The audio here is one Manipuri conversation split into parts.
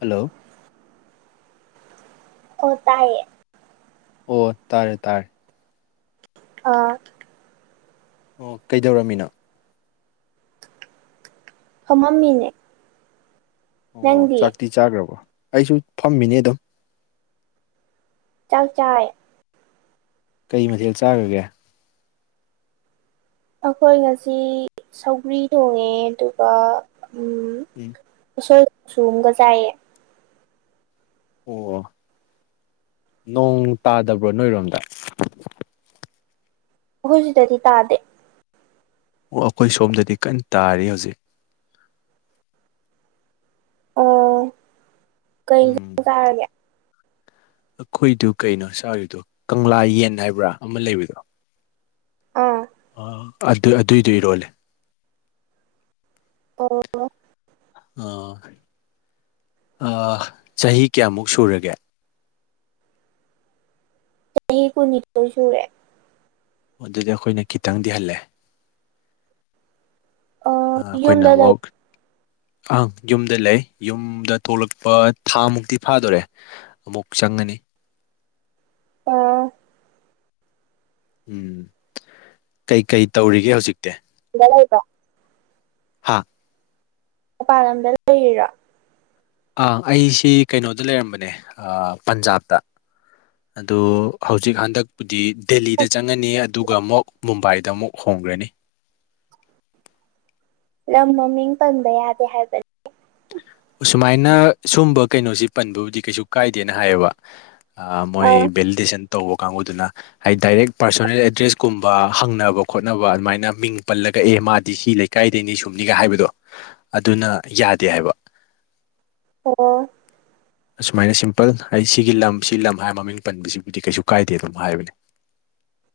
ꯍꯂꯣ ꯍꯇꯥ ꯍ ꯑꯣ ꯇꯥꯔꯦ ꯇꯥꯔꯦ ꯑꯥ ꯑꯣ ꯀꯩꯗꯧꯔꯝꯃꯤꯅꯣ ꯍꯝꯅꯦ ꯑꯣ ꯆꯥꯛꯇꯤ ꯆꯥꯈ꯭ꯔꯕꯣ ꯑꯩꯁꯨ ꯐꯝꯃꯤꯅꯦ ꯑꯗꯨꯝ ꯆꯥꯛ ꯆꯥꯏ ꯀꯩ ꯃꯊꯦꯜ ꯆꯥꯈꯒꯦ ꯑꯩꯈꯣꯏ ꯉꯁꯤ ꯁꯧꯒ꯭ꯔꯤ ꯊꯣꯡꯉꯦ ꯑꯗꯨꯒ ꯎꯝ ꯁꯒ ꯆꯥꯏꯌꯦ ꯑꯣ ꯅꯣꯡ ꯇꯥꯗꯕ꯭ꯔꯣ ꯅꯣꯏꯔꯣꯝꯗ ꯍꯧꯈꯣꯏꯖꯤꯗꯗꯤ ꯇꯥꯗꯦ ꯑꯣ ꯑꯩꯈꯣꯏ ꯁꯣꯝꯗꯗꯤ ꯀꯟꯅ ꯇꯥꯔꯤ ꯍꯧꯖꯤꯛ ꯑꯣ ꯀꯩ ꯎꯝ ꯀꯥꯔꯒꯦ ꯑꯩꯈꯣꯏꯗꯨ ꯀꯩꯅꯣ ꯆꯥꯔꯤꯗꯨꯣ ꯀꯪꯂꯥ ꯌꯦꯟ ꯍꯥꯏꯕ꯭ꯔꯥ ꯑꯃ ꯂꯩꯕꯗꯣ ꯑꯥ ꯑ ꯑꯗꯨ ꯑꯗꯨꯏꯗꯨꯏꯔꯣꯜꯂꯦ ꯑꯣ ꯑ ꯆꯍꯤ ꯀꯌꯥꯃꯨꯛ ꯁꯨꯔꯒꯦ ꯆꯍꯤ ꯀꯨꯃꯤꯇꯔꯁꯨꯨꯔꯦ ꯑꯗꯨꯗꯤ ꯑꯩꯈꯣꯏꯅ ꯈꯤꯇꯪꯗꯤꯍꯜꯂꯦ ꯑꯣ ꯑꯩꯈꯣꯏꯅ ꯌꯨꯝꯗ ꯂꯩ ꯑꯃꯨꯛ ꯑꯪ ꯌꯨꯝꯗ ꯂꯩ ꯌꯨꯝꯗ ꯊꯣꯛꯂꯛꯄ ꯊꯥ ꯃꯨꯛꯇꯤ ꯐꯥꯗꯣꯔꯦ ꯑꯃꯨꯛ ꯆꯪꯉꯅꯤ [unintelligible] ꯑꯥ ꯎꯝ ꯀꯩꯀꯩ ꯇꯧꯔꯤꯒꯦ ꯍꯧꯖꯤꯛꯇꯤ ꯍꯗ ꯍꯥ ꯃꯄꯥꯟ ꯂꯝꯗ ꯂꯩꯔꯤꯔꯣ ꯑ ꯑꯩꯁꯤ ꯀꯩꯅꯣꯗ ꯂꯩꯔꯝꯕꯅꯦ ꯄꯟꯖꯥꯕꯇ ꯑꯗꯣ ꯍꯧꯖꯤꯛ ꯍꯟꯗꯛꯄꯨꯗꯤ ꯗꯦꯜꯂꯤꯗ ꯆꯪꯉꯅꯤ ꯑꯗꯨꯒ ꯑꯃꯨꯛ ꯃꯨꯝꯕꯥꯏꯗ ꯑꯃꯨꯛ ꯍꯣꯡꯒ꯭ꯔꯅꯤ ꯂꯝ ꯃꯃꯤꯡ ꯄꯟꯕ ꯌꯥꯗꯦ ꯍꯥꯏꯕꯅꯤ ꯑꯁꯨꯃꯥꯏꯅ ꯁꯨꯝꯕ ꯀꯩꯅꯣꯁꯤ ꯄꯟꯕꯕꯨꯗꯤ ꯀꯩꯁꯨ ꯀꯥꯏꯗꯦꯅ ꯍꯥꯏꯌꯦꯕ ꯑ ꯃꯣꯏ ꯑꯥ ꯕꯦꯜꯗꯤꯁꯟ ꯇꯧꯕ ꯀꯥꯡꯕꯨꯗꯨꯅ ꯍꯥꯏꯗꯤ ꯗꯥꯏꯔꯦꯛ ꯄꯥꯔꯁꯣꯅꯦꯜ ꯑꯦꯗ꯭ꯔꯦꯁꯀꯨꯝꯕ ꯍꯪꯅꯕ ꯈꯣꯠꯅꯕ ꯑꯗꯨꯃꯥꯏꯅ ꯃꯤꯡ ꯄꯜꯂꯒ ꯑꯗꯨꯒ ꯑꯦ ꯃꯥꯗꯤ ꯁꯤ ꯂꯩꯀꯥꯏꯗꯅꯤ ꯁꯨꯝꯅꯤꯒ ꯍꯥꯏꯕꯗꯣ ꯑꯗꯨꯅ ꯌꯥꯗ ꯗꯦ ꯍꯥꯏꯕ ꯑꯣ ꯑꯁꯨꯃꯥꯏꯅ ꯁꯤꯝꯄꯜ ꯑꯩ ꯁꯤꯒꯤ ꯂꯝ ꯁꯤ ꯂꯝ ꯍꯥꯏꯔ ꯃꯃꯤꯡ ꯄꯟꯕꯁꯤꯕꯨꯗꯤ ꯀꯩꯁꯨ ꯀꯥꯏꯗꯦ ꯑꯗꯨꯝ ꯍꯥꯏꯕꯅꯦ [unintelligible]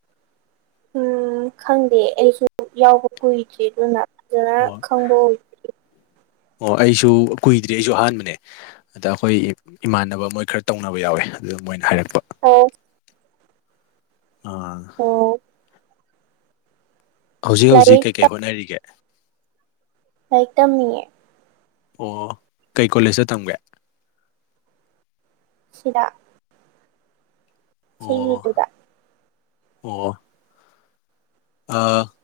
ꯎꯝ ꯈꯪꯗꯦ ꯑꯩꯁꯨ ꯌꯥꯎꯕ ꯀꯨꯏꯗ꯭ꯔꯤ ꯑꯗꯨꯅ ꯑꯗꯨꯔ ꯑꯣ ꯈꯪꯕ ꯑꯣꯏ ꯑꯣ ꯑꯩꯁꯨ ꯀꯨꯏꯗ꯭ꯔꯤ ꯑꯩꯁꯨ ꯑꯍꯥꯟꯕꯅꯦ ꯑꯗ ꯑꯩꯈꯣꯏ ꯏꯃꯥꯟꯅꯕ ꯃꯣꯏ ꯈꯔ ꯇꯧꯅꯕ ꯌꯥꯎꯋꯦ ꯑꯗꯨ ꯃꯣꯏꯅ ꯍꯥꯏꯔꯛꯄꯦ ꯑꯣ ꯑꯣ ꯑꯣ ꯍꯧꯖꯤꯛ ꯍꯧꯖꯤꯛ ꯂꯥꯏꯔꯤꯛ ꯀꯩꯀꯩ ꯍꯣꯠꯅꯔꯤꯒꯦ ꯛꯇ ꯃꯤꯌꯦꯛ ꯑꯣ ꯀꯩ ꯀꯣꯂꯦꯖꯇ ꯇꯝꯒꯦ ꯁꯤꯗꯥꯥ ꯑꯣ ꯆꯗꯨꯗ ꯑꯣ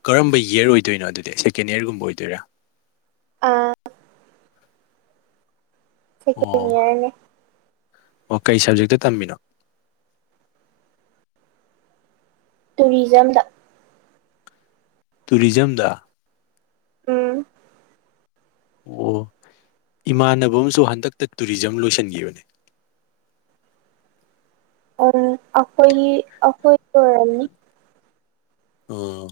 ꯀꯔꯝꯕ ꯏꯌꯔ ꯑꯣꯏꯗꯣꯏꯅꯣ ꯑꯗꯨꯗꯤ ꯁꯦꯀꯦꯟ ꯏꯌꯔꯒꯨꯝꯕ ꯑꯣꯏꯗꯣꯏꯔꯥ ꯊ ꯑꯣ ꯀꯅꯤꯔꯅꯦ ꯑꯣ ꯀꯩ ꯁꯕꯖꯦꯛꯇ ꯇꯝꯃꯤꯅꯣ ꯇꯨꯔꯤꯖꯝꯗ ꯇꯨꯔꯤꯖꯝꯗ ꯎꯝ ꯑꯣ ꯏꯃꯥꯟꯅꯕ ꯑꯃꯁꯨ ꯍꯟꯗꯛꯇ ꯇꯨꯔꯤꯖꯝ ꯂꯣꯏꯁꯤꯟꯈꯤꯕꯅꯦ [unintelligible] ꯑꯣ ꯑꯈꯣꯏ ꯑꯈꯣꯏ ꯇꯔꯅꯤ ꯑꯣ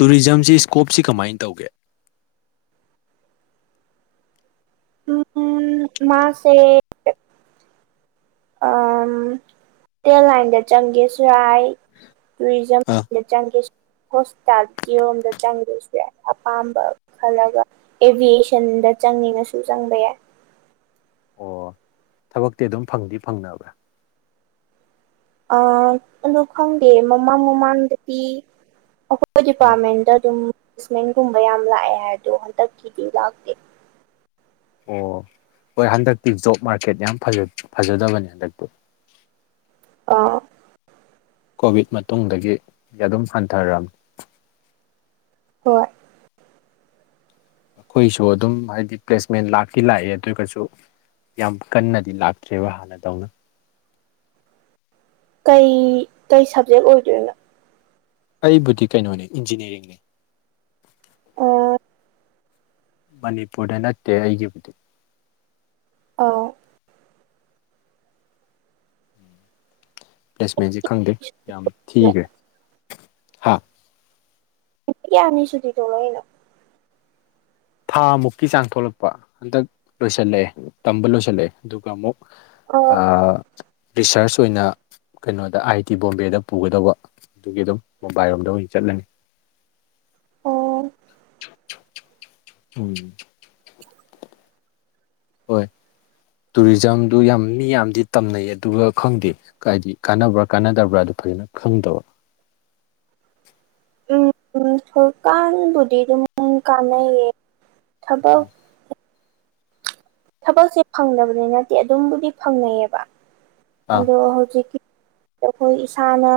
ꯇꯨꯔꯤꯖꯝꯁꯤ ꯏꯁꯀꯣꯞꯁꯤ ꯀꯃꯥꯏꯅ ꯇꯧꯒꯦ ꯎꯝ ꯃꯥꯁꯦ ꯑ ꯍꯣꯇꯦꯜ ꯂꯥꯏꯟꯗ ꯆꯪꯒꯦꯁꯨꯔꯥꯏ ꯇꯔꯤꯖꯝ ꯑꯥ ꯆꯪꯒꯦ ꯍꯣꯁꯄꯤꯇꯥꯜꯒꯤꯤꯔꯣꯝꯗ ꯆꯪꯗꯣꯏꯁꯦ ꯑꯄꯥꯝꯕ ꯈꯜꯂꯒ ꯑꯦꯚꯌꯦꯁꯟꯗ ꯗ ꯆꯪꯉꯅꯁꯨ ꯆꯪꯕ ꯌꯥꯏ ꯑꯣ ꯊꯕꯛꯇꯤ ꯑꯗꯨꯝ ꯐꯪꯗꯤ ꯐꯪꯅꯕ꯭ꯔꯥ ꯑ ꯈꯪꯗꯦ ꯃꯣꯃꯥ ꯃꯣꯃꯥꯟ ꯗꯄꯤ ꯎꯝ ꯗꯤꯄꯥꯔꯠꯃꯦꯟꯗ ꯑꯗꯨꯝ ꯦꯁꯃꯦꯟꯒꯨꯝꯕ ꯌꯥꯝ ꯂꯥꯛꯑꯦ ꯍꯥꯏꯗꯨꯣ ꯍꯟꯗꯛꯀꯤꯗꯤ ꯂꯥꯛꯇꯦ ꯑꯣ ꯍꯣꯏ ꯍꯟꯗꯛꯇꯤ ꯖꯣꯕ ꯃꯥꯔꯀꯦꯠ ꯌꯥꯝ ꯐꯖꯗꯕꯅꯦ ꯍꯟꯗꯛꯇꯤ [unintelligible] ꯑꯥ ꯀꯣꯚꯤꯠ ꯃꯇꯨꯡꯗꯒꯤ ꯑꯗꯨꯝ ꯍꯟꯊꯔꯝꯃꯤ ꯍꯣꯏ ꯑꯩꯈꯣꯏꯁꯨ ꯑꯗꯨꯝ ꯍꯥꯏꯗꯤ ꯄ꯭ꯂꯦꯁꯃꯦꯟ ꯂꯥꯛꯇꯤ ꯂꯥꯛꯑꯦ ꯑꯗꯨꯒꯁꯨ ꯌꯥꯝ ꯀꯟꯅꯗꯤ ꯂꯥꯛꯇ꯭ꯔꯦꯕ ꯍꯥꯟꯅꯗꯧꯅ ꯀꯩ ꯀꯩ ꯁꯕꯖꯦꯛ ꯑꯣꯏꯒꯦꯕꯥ ꯑꯩꯕꯨꯗꯤ ꯀꯩꯅꯣꯅꯤ ꯏꯟꯖꯤꯅꯤꯌꯥꯔꯤꯡꯅꯤ ꯑꯣ ꯃꯅꯤꯄꯨꯔꯗ ꯅꯠꯇꯦ ꯑꯩꯒꯤꯕꯨꯗꯤ ꯑ ꯄ꯭ꯂꯦꯁꯃꯦꯟꯁꯦ ꯈꯪꯗꯦ ꯌꯥꯝ ꯅꯨꯃꯤꯠ ꯊꯤꯈ꯭ꯔꯦ ꯍꯥ ꯗꯒꯤ ꯑꯃꯅꯤꯁꯨꯨꯇꯤ ꯇꯂꯣꯏꯅ ꯊꯥ ꯃꯨꯛꯀꯤ ꯆꯥꯡ ꯊꯣꯛꯂꯛꯄ ꯍꯟꯗꯛ ꯂꯣꯏꯁꯤꯜꯂꯛꯑꯦ ꯇꯝꯕ ꯂꯣꯏꯁꯤꯜꯂꯛꯑꯦ ꯑꯗꯨꯒ ꯑꯃꯨꯛ ꯑꯥ ꯔꯤꯁꯔꯁ ꯑꯣꯏꯅ ꯀꯩꯅꯣꯗ ꯑꯥꯏ ꯇꯤ ꯕꯣꯝꯕꯦꯗ ꯄꯨꯒꯗꯕ ꯑꯗꯨꯒꯤ ꯑꯗꯨꯝ ꯃꯨꯝꯕꯥꯏꯔꯣꯝꯗ ꯑꯣꯏꯅ ꯆꯠꯂꯅꯤ ꯑꯣ ꯎꯝ ꯍꯣꯏ ꯇꯨꯔꯤꯖꯝꯗꯨ ꯌꯥꯝ ꯃꯤ ꯌꯥꯝꯗꯤ ꯇꯝꯅꯩ ꯑꯗꯨꯒ ꯈꯪꯗꯦ ꯀꯗꯤ ꯀꯥꯟꯅꯕ꯭ꯔꯥ ꯀꯥꯟꯅꯗꯕ꯭ꯔꯥ ꯐꯖꯅ ꯈꯪꯗꯕ ꯎꯝ ꯁꯀꯥꯟꯕꯨꯗꯤꯗꯨ ꯀꯅꯩꯌꯦ ꯊꯕꯛ ꯊꯕꯛꯁꯦ ꯐꯪꯗꯕꯗꯤ ꯅꯠꯇꯦ ꯑꯗꯨꯝꯕꯨꯗꯤ ꯐꯪꯅꯩꯌꯦꯕ ꯑꯥ ꯑꯗꯣ ꯍꯧꯖꯤꯛꯀꯤ ꯑꯩꯈꯣꯏ ꯏꯁꯥꯅ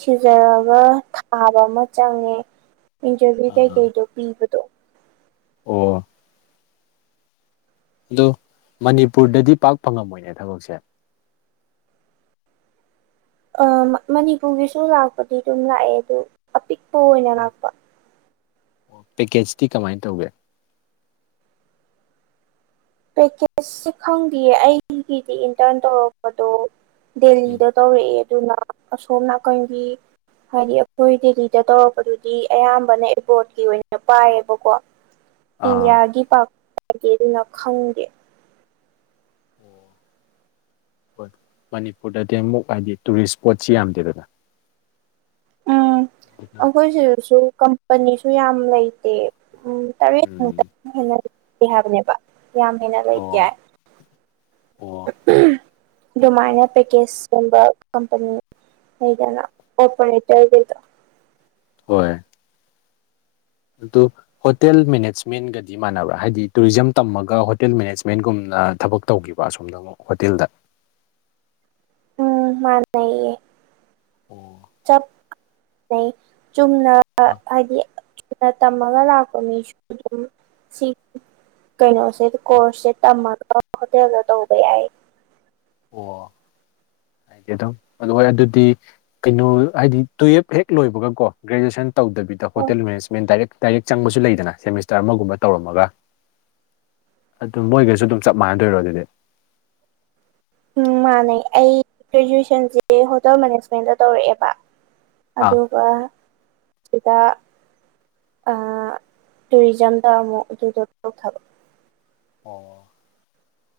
ꯊꯤꯖꯔꯒ ꯊꯥꯕ ꯑꯃ ꯆꯪꯉꯦ ꯏꯟꯇꯔꯚꯤꯌꯨ ꯀꯩꯀꯩꯗꯣ ꯄꯤꯕꯗꯣ ꯑꯣ ꯑꯣ ꯃꯅꯤꯄꯨꯔꯗꯗꯤ ꯄꯥꯛ ꯐꯪꯉꯝꯃꯣꯏꯅꯦ ꯊꯕꯛꯁꯦ ꯃꯅꯤꯄꯨꯔꯒꯤꯁꯨ ꯂꯥꯛꯄꯗꯤ ꯑꯗꯨꯝ ꯂꯥꯛꯑꯦ ꯑꯗꯨ ꯑꯄꯤꯛꯄ ꯑꯣꯏꯅ ꯂꯥꯛꯄ ꯑꯣ ꯄꯦꯀꯦꯖꯇꯤ ꯀꯃꯥꯏꯅ ꯇꯧꯒꯦ ꯄꯦꯀꯦꯁꯁꯦ ꯈꯪꯗꯌꯦ ꯑꯩꯒꯤꯗꯤ ꯏꯟꯇꯔꯟ ꯇꯧꯔꯛꯄꯗꯣ ꯗꯦꯜꯂꯤꯗ ꯇꯧꯔꯛꯑꯦ ꯑꯗꯨꯅ ꯑꯁꯣꯝ ꯅꯥꯀꯟꯒꯤ ꯍꯥꯏꯗꯤ ꯑꯩꯈꯣꯏ ꯗꯦꯜꯂꯤꯗ ꯇꯧꯔꯛꯄꯗꯨꯗꯤ ꯑꯌꯥꯝꯕꯅ ꯑꯦꯄꯣꯔꯠꯀꯤ ꯑꯣꯏꯅ ꯄꯥꯏꯌꯦꯕꯀꯣ ꯑꯥ ꯏꯟꯗꯤꯌꯥꯒꯤ ꯄꯥꯛꯒꯦ ꯑꯗꯨꯅ ꯈꯪꯗꯦ ꯑꯣ ꯍꯣꯏ ꯃꯅꯤꯄꯨꯔꯗꯗꯤ ꯑꯃꯨꯛ ꯍꯥꯏꯗꯤ ꯇꯨꯔꯤꯁ ꯏꯁꯄꯣꯠꯁꯤ ꯌꯥꯝꯗꯦꯗꯅ ꯎꯝ ꯑꯩꯈꯣꯏ ꯁꯤꯗꯁꯨ ꯀꯝꯄꯅꯤꯁꯨ ꯌꯥꯝ ꯂꯩꯇꯦ ꯎꯝ ꯎꯝ ꯇꯔꯦꯠꯃꯨꯛꯇ ꯍꯦꯟꯅ ꯂꯩꯇꯦ ꯍꯥꯏꯕꯅꯦꯕ ꯌꯥꯝ ꯍꯦꯟꯅ ꯑꯣ ꯂꯩꯇꯦ ꯍꯥꯏ ꯑꯣ ꯑꯗꯨꯃꯥꯏꯅ ꯄꯦꯀꯦꯖꯀꯨꯝꯕ ꯀꯝꯄꯅꯤ ꯍꯩꯒꯅ ꯑꯣꯄꯟꯇ ꯑꯣꯏꯒꯗꯣ ꯍꯣꯏ ꯑꯗꯨ ꯍꯣꯇꯦꯜ ꯃꯦꯅꯦꯖꯃꯦꯟꯒꯗꯤ ꯃꯥꯟꯅꯕ꯭ꯔꯥ ꯍꯥꯏꯗꯤ ꯇꯨꯔꯤꯖꯝ ꯇꯝꯃꯒ ꯍꯣꯇꯦꯜ ꯃꯦꯅꯦꯖꯃꯦꯟꯒꯨꯝ ꯅ ꯊꯕꯛ ꯇꯧꯈꯤꯕ ꯑꯁꯣꯝꯅ ꯑꯃꯨꯛ ꯍꯣꯇꯦꯜꯗ ꯎꯝ ꯃꯥꯅꯌꯦ ꯑꯣ ꯆ ꯆꯨꯝꯅ ꯍꯥꯏꯗꯤ ꯆꯨꯝꯅ ꯇꯝꯃꯒ ꯂꯥꯛꯄ ꯃꯤꯁꯨ ꯑꯗꯨꯝ ꯁꯤ ꯀꯩꯅꯣꯁꯦ ꯀꯣꯔꯁꯁꯦ ꯇꯝꯃꯒ ꯍꯣꯇꯦꯜꯗ ꯇꯧꯕ ꯌꯥꯏ ꯑꯣ ꯑꯗꯨ ꯑꯗꯨꯗꯤ ꯀꯩꯅꯣ ꯍꯥꯏꯗꯤ ꯇꯨꯋꯜꯞ ꯍꯦꯛ ꯂꯣꯏꯕꯒꯀꯣ ꯒ꯭ꯔꯦꯖꯨꯑꯦꯁꯟ ꯇꯧꯗꯕꯤꯗ ꯑꯣ ꯍꯣꯇꯦꯜ ꯃꯦꯅꯦꯖꯃꯦꯟ ꯗꯥꯏꯔꯦꯛ ꯗꯥꯏꯔꯦꯛ ꯆꯪꯕꯁꯨ ꯂꯩꯗꯅ ꯁꯦꯃꯤꯁꯇꯔ ꯑꯃꯒꯨꯝꯕ ꯇꯧꯔꯝꯃꯒ ꯑꯗꯨ ꯃꯣꯏꯒꯩꯁꯨ ꯑꯗꯨꯝ ꯆꯞ ꯃꯥꯟꯅꯗꯣꯏꯔꯣ ꯑꯗꯨꯗꯤ ꯎꯝ ꯃꯥꯥꯟꯅꯦ ꯑꯩ ꯒ꯭ꯔꯦꯖꯨꯑꯦꯁꯟꯁꯦ ꯍꯣꯇꯦꯜ ꯃꯦꯅꯦꯖꯃꯦꯟꯗ ꯇꯧꯔꯛꯑꯦꯕ ꯑꯥ ꯑꯗꯨꯒ ꯁꯤꯗ ꯑꯥ ꯇꯨꯔꯤꯖꯝꯗ ꯑꯃꯨꯛ ꯑꯗꯨꯗ ꯇꯧꯊꯕ ꯑꯣ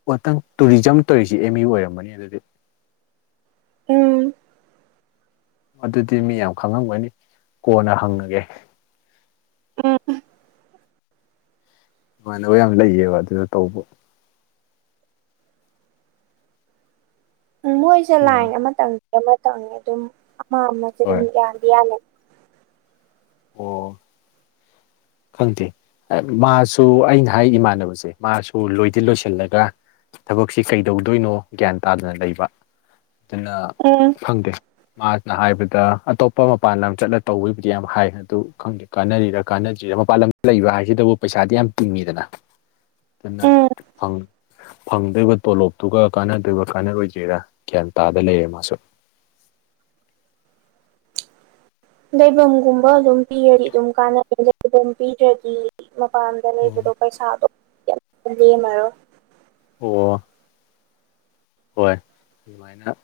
ꯃꯊꯪ ꯇꯨꯔꯤꯖꯝ ꯇꯧꯔꯤꯁꯤ ꯑꯦꯝ ꯌꯨ ꯑꯣꯏꯔꯝꯕꯅꯤ ꯑꯗꯨꯗꯤ ꯎꯝ ꯑꯗꯨꯗꯤ ꯃꯤ ꯌꯥꯝ ꯈꯪꯉꯝꯒꯅꯤ ꯀꯣꯟꯅ ꯍꯪꯉꯒꯦ ꯎꯝ ꯏꯃꯟꯅꯕ ꯌꯥꯝ ꯂꯩꯌꯦꯕ ꯑꯗꯨꯗ ꯇꯧꯕ ꯎꯝ ꯃꯣꯏꯁꯨ ꯎꯝ ꯂꯥꯏꯟ ꯑꯃꯇꯪꯗꯤ ꯑꯃꯇꯪꯉꯦ ꯑꯗꯨꯝ ꯑꯃ ꯑꯃꯁꯦ ꯑꯗꯨꯝ ꯍꯣꯏ ꯌꯥꯗꯤ ꯌꯥꯜꯂ ꯑꯣ ꯈꯪꯗꯦ ꯃꯥꯁꯨ ꯑꯩꯅ ꯍꯥꯏ ꯏꯃꯥꯟꯅꯕꯁꯦ ꯃꯥꯁꯨ ꯂꯣꯏꯗꯤ ꯂꯣꯏꯁꯤꯜꯂꯒ ꯊꯕꯛꯁꯤ ꯀꯩꯗꯧꯗꯣꯏꯅꯣ ꯒ꯭ꯌꯥꯟ ꯇꯥꯗꯅ ꯂꯩꯕ ꯑꯗꯨꯅ ꯎꯝ ꯈꯪꯗꯦ ꯃꯥꯅ ꯍꯥꯏꯕꯗ ꯑꯇꯣꯞꯄ ꯃꯄꯥꯟ ꯂꯝ ꯆꯠꯂ ꯇꯧꯕꯒꯤꯕꯨꯗꯤ ꯌꯥꯝ ꯍꯥꯏ ꯑꯗꯨ ꯈꯪꯗꯦ ꯀꯥꯟꯅꯔꯤꯔ ꯀꯥꯟꯅ ꯖ‌ꯦꯃꯄꯥꯟ ꯂꯝ ꯂꯩꯕ ꯍꯥꯏꯁꯤꯗꯕꯨ ꯄꯩꯁꯥꯗꯤ ꯌꯥꯝ ꯇꯤꯡꯉꯤꯗꯅ ꯗꯨꯅ ꯎꯝ ꯐꯪ ꯐꯪꯗꫭꯏꯕ ꯇꯣꯂꯣꯞꯇꯨꯒ ꯀꯥꯟꯅꯗꫭꯏꯕ ꯀꯥꯟꯅꯔꯣꯏꯔꯥ ꯒ꯭ꯌꯥꯟ ꯇꯥꯗ ꯂꯩꯔꯦ ꯃꯥꯁꯨ [unintelligible] ꯂꯩꯕꯝꯒꯨꯝꯕ ꯑꯗꯨꯝ ꯄꯤꯔꯗꯤ ꯑꯗꯨꯝ ꯀꯥꯟꯅꯩ ꯂꯩꯐꯝ ꯄꯤꯗ꯭ꯔꯗꯤ ꯃꯄꯥꯟꯗ ꯎꯝ ꯂꯩꯕꯗꯣ ꯄꯩꯁꯥꯗꯣ ꯀꯩꯝꯇ ꯂ‌ꯦꯝꯃꯔꯣ ꯑꯣ ꯍꯣꯏ ꯑꯗꯨꯃꯥꯏꯅ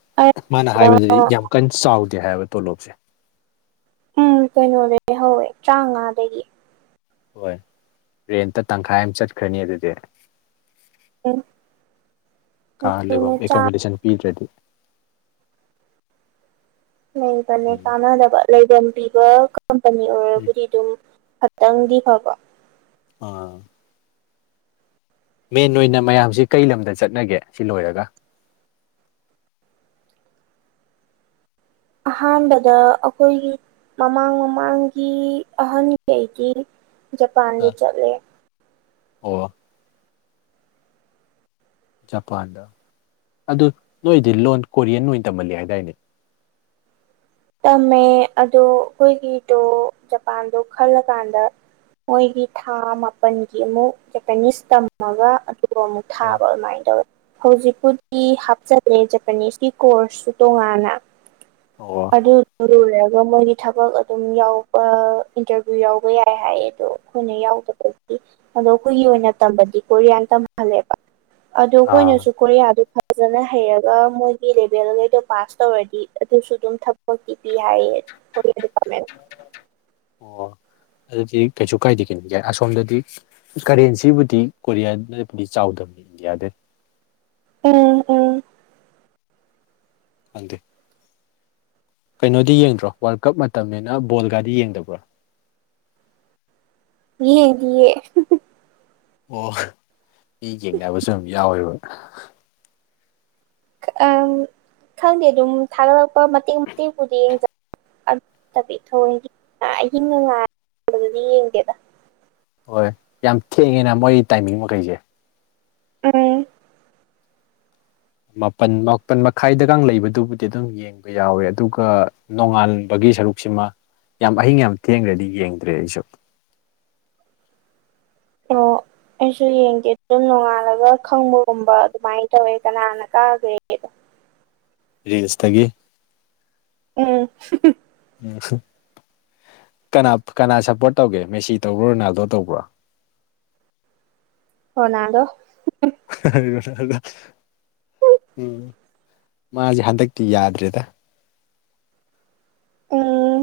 ꯃꯥꯅ ꯍꯥꯏꯕꯗꯗꯤ ꯌꯥꯝ ꯀꯟꯅ ꯆꯥꯎꯗꯦ ꯍꯥꯏꯕ ꯇꯣꯂꯣꯞꯁꯦ ꯎꯝ ꯀꯩꯅꯣꯗꯒꯤ ꯍꯧꯋꯦ ꯇꯔꯥꯡꯉꯥꯗꯒꯤ ꯍꯣꯏ ꯔꯦꯟꯇ ꯇꯪꯈꯥꯏ ꯑꯃ ꯆꯠꯈ꯭ꯔꯅꯤ ꯑꯗꯨꯗꯤ ꯎꯝ ꯀꯥ ꯑꯗꯨꯅ ꯂꯩꯕꯝꯕꯧ ꯍ‌ꯦꯛ ꯆꯥ ꯀꯣꯃꯣꯗꯦꯁꯟ ꯄꯤꯗ꯭ꯔꯗꯤ ꯂꯩꯕꯅꯦ ꯎꯝ ꯀꯥꯟꯅꯗꯕ ꯂꯩꯐꯝ ꯄꯤꯕ ꯀꯝꯄꯅꯤ ꯎꯝ ꯑꯣꯏꯔꯕꯨꯗꯤ ꯑꯗꯨꯝ ꯈꯇꯪꯗꯤ ꯐꯕ ꯑ ꯃꯦꯟ ꯑꯣꯏꯅ ꯃꯌꯥꯝꯁꯤ ꯀꯩ ꯂꯝꯗ ꯆꯠꯅꯒꯦ ꯁꯤ ꯂꯣꯏꯔꯒ ꯑꯍꯥꯟꯕꯗ ꯑꯩꯈꯣꯏꯒꯤ ꯃꯃꯥꯡ ꯃꯃꯥꯡꯒꯤ ꯑꯍꯟꯉꯩꯗꯤ ꯖꯄꯥꯟꯗ ꯆꯠꯂꯦ ꯑꯣ ꯖꯄꯥꯟꯗ ꯑꯗꯨ ꯅꯣꯏꯗꯤ ꯂꯣꯟ ꯀꯣꯔꯤꯌꯟ ꯑꯣꯏꯅ ꯇꯝꯍꯜꯂꯤ ꯍꯥꯏꯗꯥꯏꯅꯦ [unintelligible] ꯇꯝꯃꯦ ꯑꯗꯣ ꯑꯩꯈꯣꯏꯒꯤꯗꯣ ꯖꯄꯥꯟꯗꯣ ꯈꯜꯂꯀꯥꯟꯗ ꯃꯣꯏꯒꯤ ꯊꯥ ꯃꯥꯄꯜꯒꯤ ꯑꯃꯨꯛ ꯖꯄꯅꯤꯁ ꯇꯝꯃꯒ ꯑꯗꯨꯒ ꯑꯃꯨꯛ ꯑꯥ ꯊꯥꯕ ꯑꯗꯨꯃꯥꯏꯅ ꯇꯧꯔꯦ ꯍꯧꯖꯤꯛ ꯈꯨꯗꯤ ꯍꯥꯞꯆꯤꯜꯂꯦ ꯖꯄꯅꯤꯁꯀꯤ ꯀꯣꯔꯁꯁꯨ ꯇꯣꯉꯥꯟꯅ ꯑꯣ ꯑꯗꯨꯗꫭ ꯂꯣꯏꯔꯒ ꯃꯣꯏꯒꯤ ꯊꯕꯛ ꯑꯗꯨꯝ ꯌꯥꯎꯕ ꯏꯟꯇꯔꯚꯤꯌꯨ ꯌꯥꯎꯕ ꯌꯥꯏ ꯍꯥꯏꯌꯦ ꯑꯗꯣ ꯑꯩꯈꯣꯏꯅ ꯌꯥꯎ ꯗꯕꯒꯤ ꯑꯗꯣ ꯑꯩꯈꯣꯏꯒꯤ ꯑꯣꯏꯅ ꯇꯝꯕꯗꯤ ꯀꯣꯔꯤꯌꯥꯟ ꯇꯝꯍꯜꯂꯦꯕ ꯑꯗꯨ ꯑꯥ ꯑꯩꯈꯣꯏꯅꯁꯨ ꯀꯣꫪꯤꯌꯤꯗꯨ ꯐꯖꯅ ꯍꯩꯔꯒ ꯃꯣꯏꯒꯤ ꯂꯦꯚꯦꯜꯒꯩꯗꯣ ꯄꯥꯁ ꯇꯧꯔꯗꯤ ꯑꯗꯨꯁꯨ ꯑꯗꯨꯝ ꯊꯕꯛꯇꯤ ꯄꯤ ꯍꯥꯏꯌ‌ꯦ ꯑꯣ ꯑꯗꯨꯗꯤ ꯀꯩꯁꯨ ꯀꯥꯏꯗꯦ ꯀꯅꫭ ꯌꯥꯏ ꯑꯁꯣꯝꯗꯗꯤ ꯀꯔꯦꯟꯁꯤꯕꯨꯗꯤ ꯀꯣꯔꯤꯌꯥꯗꯕꯨꯗꯤ ꯆꯥꯎ ꯑꯧꯗꯝꯅꯤ ꯏꯟꯗꯤꯌꯥꯗ ꯎꯝ ꯎꯝ ꯈꯪꯗ‌ꯦ ꯀꯩꯅꯣꯗꯤ ꯌꯦꯡꯗ꯭ꯔꯣ ꯋꯥꯔꯜ ꯀꯞ ꯃꯇꯝꯅꯤꯅ ꯕꯣꯜꯒꯗꯤ ꯌꯦꯡꯗꯕ꯭ꯔꯣ ꯌꯦꯅꯤꯌꯦ ꯑꯣ ꯃꯤ ꯌꯦꯡꯅꯕꯁꯨ ꯑꯗꯨ ꯌꯥꯎꯋꯦꯕ ꯑ ꯈꯪꯗꯦ ꯑꯗꯨꯝ ꯊꯥꯒꯠꯂꯛꯄ ꯃꯇꯦꯛ ꯃꯇꯦꯛꯄꯗꯤ ꯌꯦꯡꯖ ꯕꯤ ꯊ ꯑꯍꯤꯡ ꯉꯥꯗꯤ ꯌꯦꯡꯗꯦꯗ ꯍꯣꯏ ꯌꯥꯝ ꯊꯦꯡꯉꯦꯅ ꯃꯣꯏ ꯇꯥꯏꯃꯤꯡ ꯃꯈꯩꯁꯦ ꯎꯝ ꯃꯥꯄꯜ ꯃꯥꯄꯟ ꯃꯈꯥꯏꯗꯒ ꯂꯩꯕꯗꯨꯕꯨꯗꯤ ꯑꯗꯨꯝ ꯌꯦꯡꯕ ꯌꯥꯎꯋꯦ ꯑꯗꯨꯒ ꯅꯣꯡꯉꯥꯟꯕꯒꯤ ꯒꯤ ꯁꯔꯨꯛꯁꯤꯃ ꯌꯥꯝ ꯑꯍꯤꯡ ꯌꯥꯝ ꯊꯦꯡꯈ꯭ꯔꯗꯤ ꯌꯦꯡꯗ꯭ꯔꯦ ꯑꯩꯁꯨ ꯑꯣ ꯑꯩꯁꯨ ꯌꯦꯡꯒꯦ ꯑꯗꯨꯝ ꯅꯣꯡꯉꯥꯜꯂꯒ ꯈꯪꯕꯒꯨꯝꯕ ꯑꯗꯨꯃꯥꯏꯅ ꯇꯧꯋꯦ ꯀꯅꯥꯅ ꯀꯥꯈ꯭ꯔꯦꯗꯣ ꯐꯔꯤꯁꯇꯒꯤ ꯎꯝ ꯎ ꯀꯅꯥ ꯀꯅꯥ ꯁꯞꯄꯣꯔꯠ ꯇꯧꯒꯦ ꯃꯦꯁꯤ ꯇꯧꯕ꯭ꯔꯣ ꯔꯣꯅꯥꯜꯗꯣ ꯇꯧꯕ꯭ꯔꯣ [inaudible] ꯍꯅꯗꯣ ꯍꯥꯏ ꯎꯝ ꯃꯥꯁꯦ ꯍꯟꯗꯛꯇꯤ ꯌꯥꯗ꯭ꯔꯦꯗ ꯎꯝ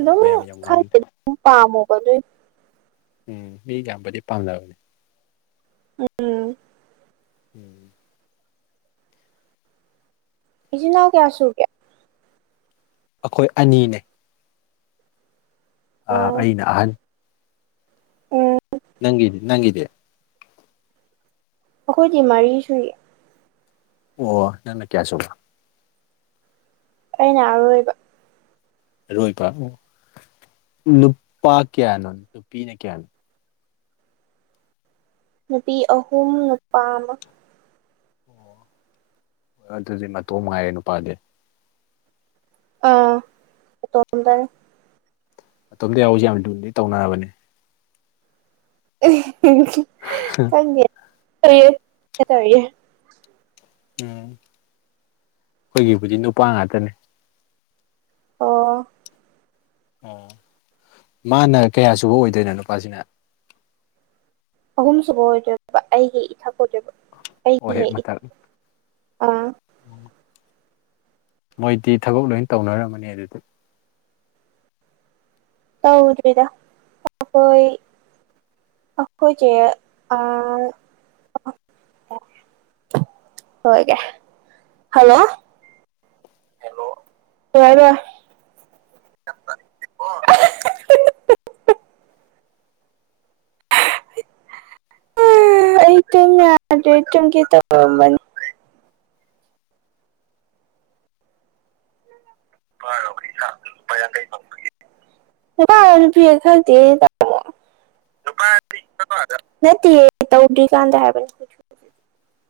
ꯌꯥꯝ ꯃꯌꯥꯝ ꯌꯥꯝ ꯉꯥꯡꯗꯦ ꯈꯪꯝ ꯄꯥꯝꯃꯣ ꯀ ꯎꯝ ꯃꯤ ꯌꯥꯝꯕꯨꯗꯤ ꯄꯥꯝꯅꯕꯅꯦ [unintelligible] ꯎꯝ ꯏꯁꯤ ꯅꯅꯥꯎ ꯀꯌꯥꯁꯨꯨꯒꯌꯥ ꯑꯩꯈꯣꯏ ꯑꯅꯤꯅꯦ ꯑ ꯎꯝ ꯑꯩꯅ ꯑꯍꯜ ꯎꯝ ꯅꯪꯗꯤꯦ ꯅꯪꯗꯦ ꯑꯩꯈꯣꯏꯗꯤ ꯃꯔꯤ ꯁꯨꯏ ꯑꯣ ꯅꯅ ꯀꯌꯥꯁꯨꯕ ꯑꯩꯅ ꯑꯔꯣꯏꯕ ꯑꯔꯣꯏꯕ ꯑꯣ ꯅꯨꯄꯥ ꯀꯌꯥꯅꯣ ꯅꯨꯄꯤꯅ ꯀꯌꯥꯅꯣ ꯅꯨꯄꯤ ꯑꯍꯨꯝ ꯅꯨꯄꯥ ꯑꯃ ꯑꯣ ꯍ ꯑꯗꯨꯗꯤ ꯃꯇꯣ ꯉꯥꯏꯔꯦ ꯅꯨꯄꯥꯗꯤ ꯑꯥ ꯇꯣ ꯃꯇꯝꯗ ꯌꯥꯁꯦ ꯌꯥꯝ ꯂꯨꯗꯤ ꯇꯧꯅꯔꯕꯅꯦ ꯪ ꯇ ꯇꯦ ꯎꯝ ꯑꯩꯈꯣꯏꯒꯤꯕꯨꯗꯤ ꯅꯨꯄꯥ ꯉꯥꯛꯇꯅꯦ ꯑꯣ ꯑꯣ ꯃꯥꯅ ꯀꯌꯥ ꯁꯨꯕ ꯑꯣꯏꯗꯣꯏꯅꯣ ꯅꯨꯄꯥꯁꯤꯅ ꯑꯍꯨꯝ ꯁꯨꯕ ꯑꯣꯏꯖꯕ ꯑꯩꯒꯤ ꯏꯊꯛ ꯑꯣꯏꯖꯕ ꯑꯣ ꯑꯩ ꯍꯦꯛ ꯃꯊꯛ ꯍ ꯑ ꯃꯣꯏꯗꯤ ꯊꯕꯛ ꯂꯣꯏ ꯇꯧꯅꯔꯝꯃꯅꯤ ꯑꯗꯨꯗꯤ ꯇꯧꯗ꯭ꯔꯤꯗ ꯑꯩꯈꯣꯏ ꯑꯈꯣꯏꯒꯤꯦ ꯑ ꯍꯣꯏꯒꯦ ꯍꯜꯂꯣ ꯌꯥꯔ [unintelligible] ꯑꯩꯇꯔꯇ ꯀꯦ ꯇꯅꯤ ꯔ ꯆꯄ ꯀꯩ ꯐꯪ ꯋꯥꯔ ꯄꯑ ꯈꯔ ꯇꯣ ꯅ ꯎ ꯀꯥꯟꯗ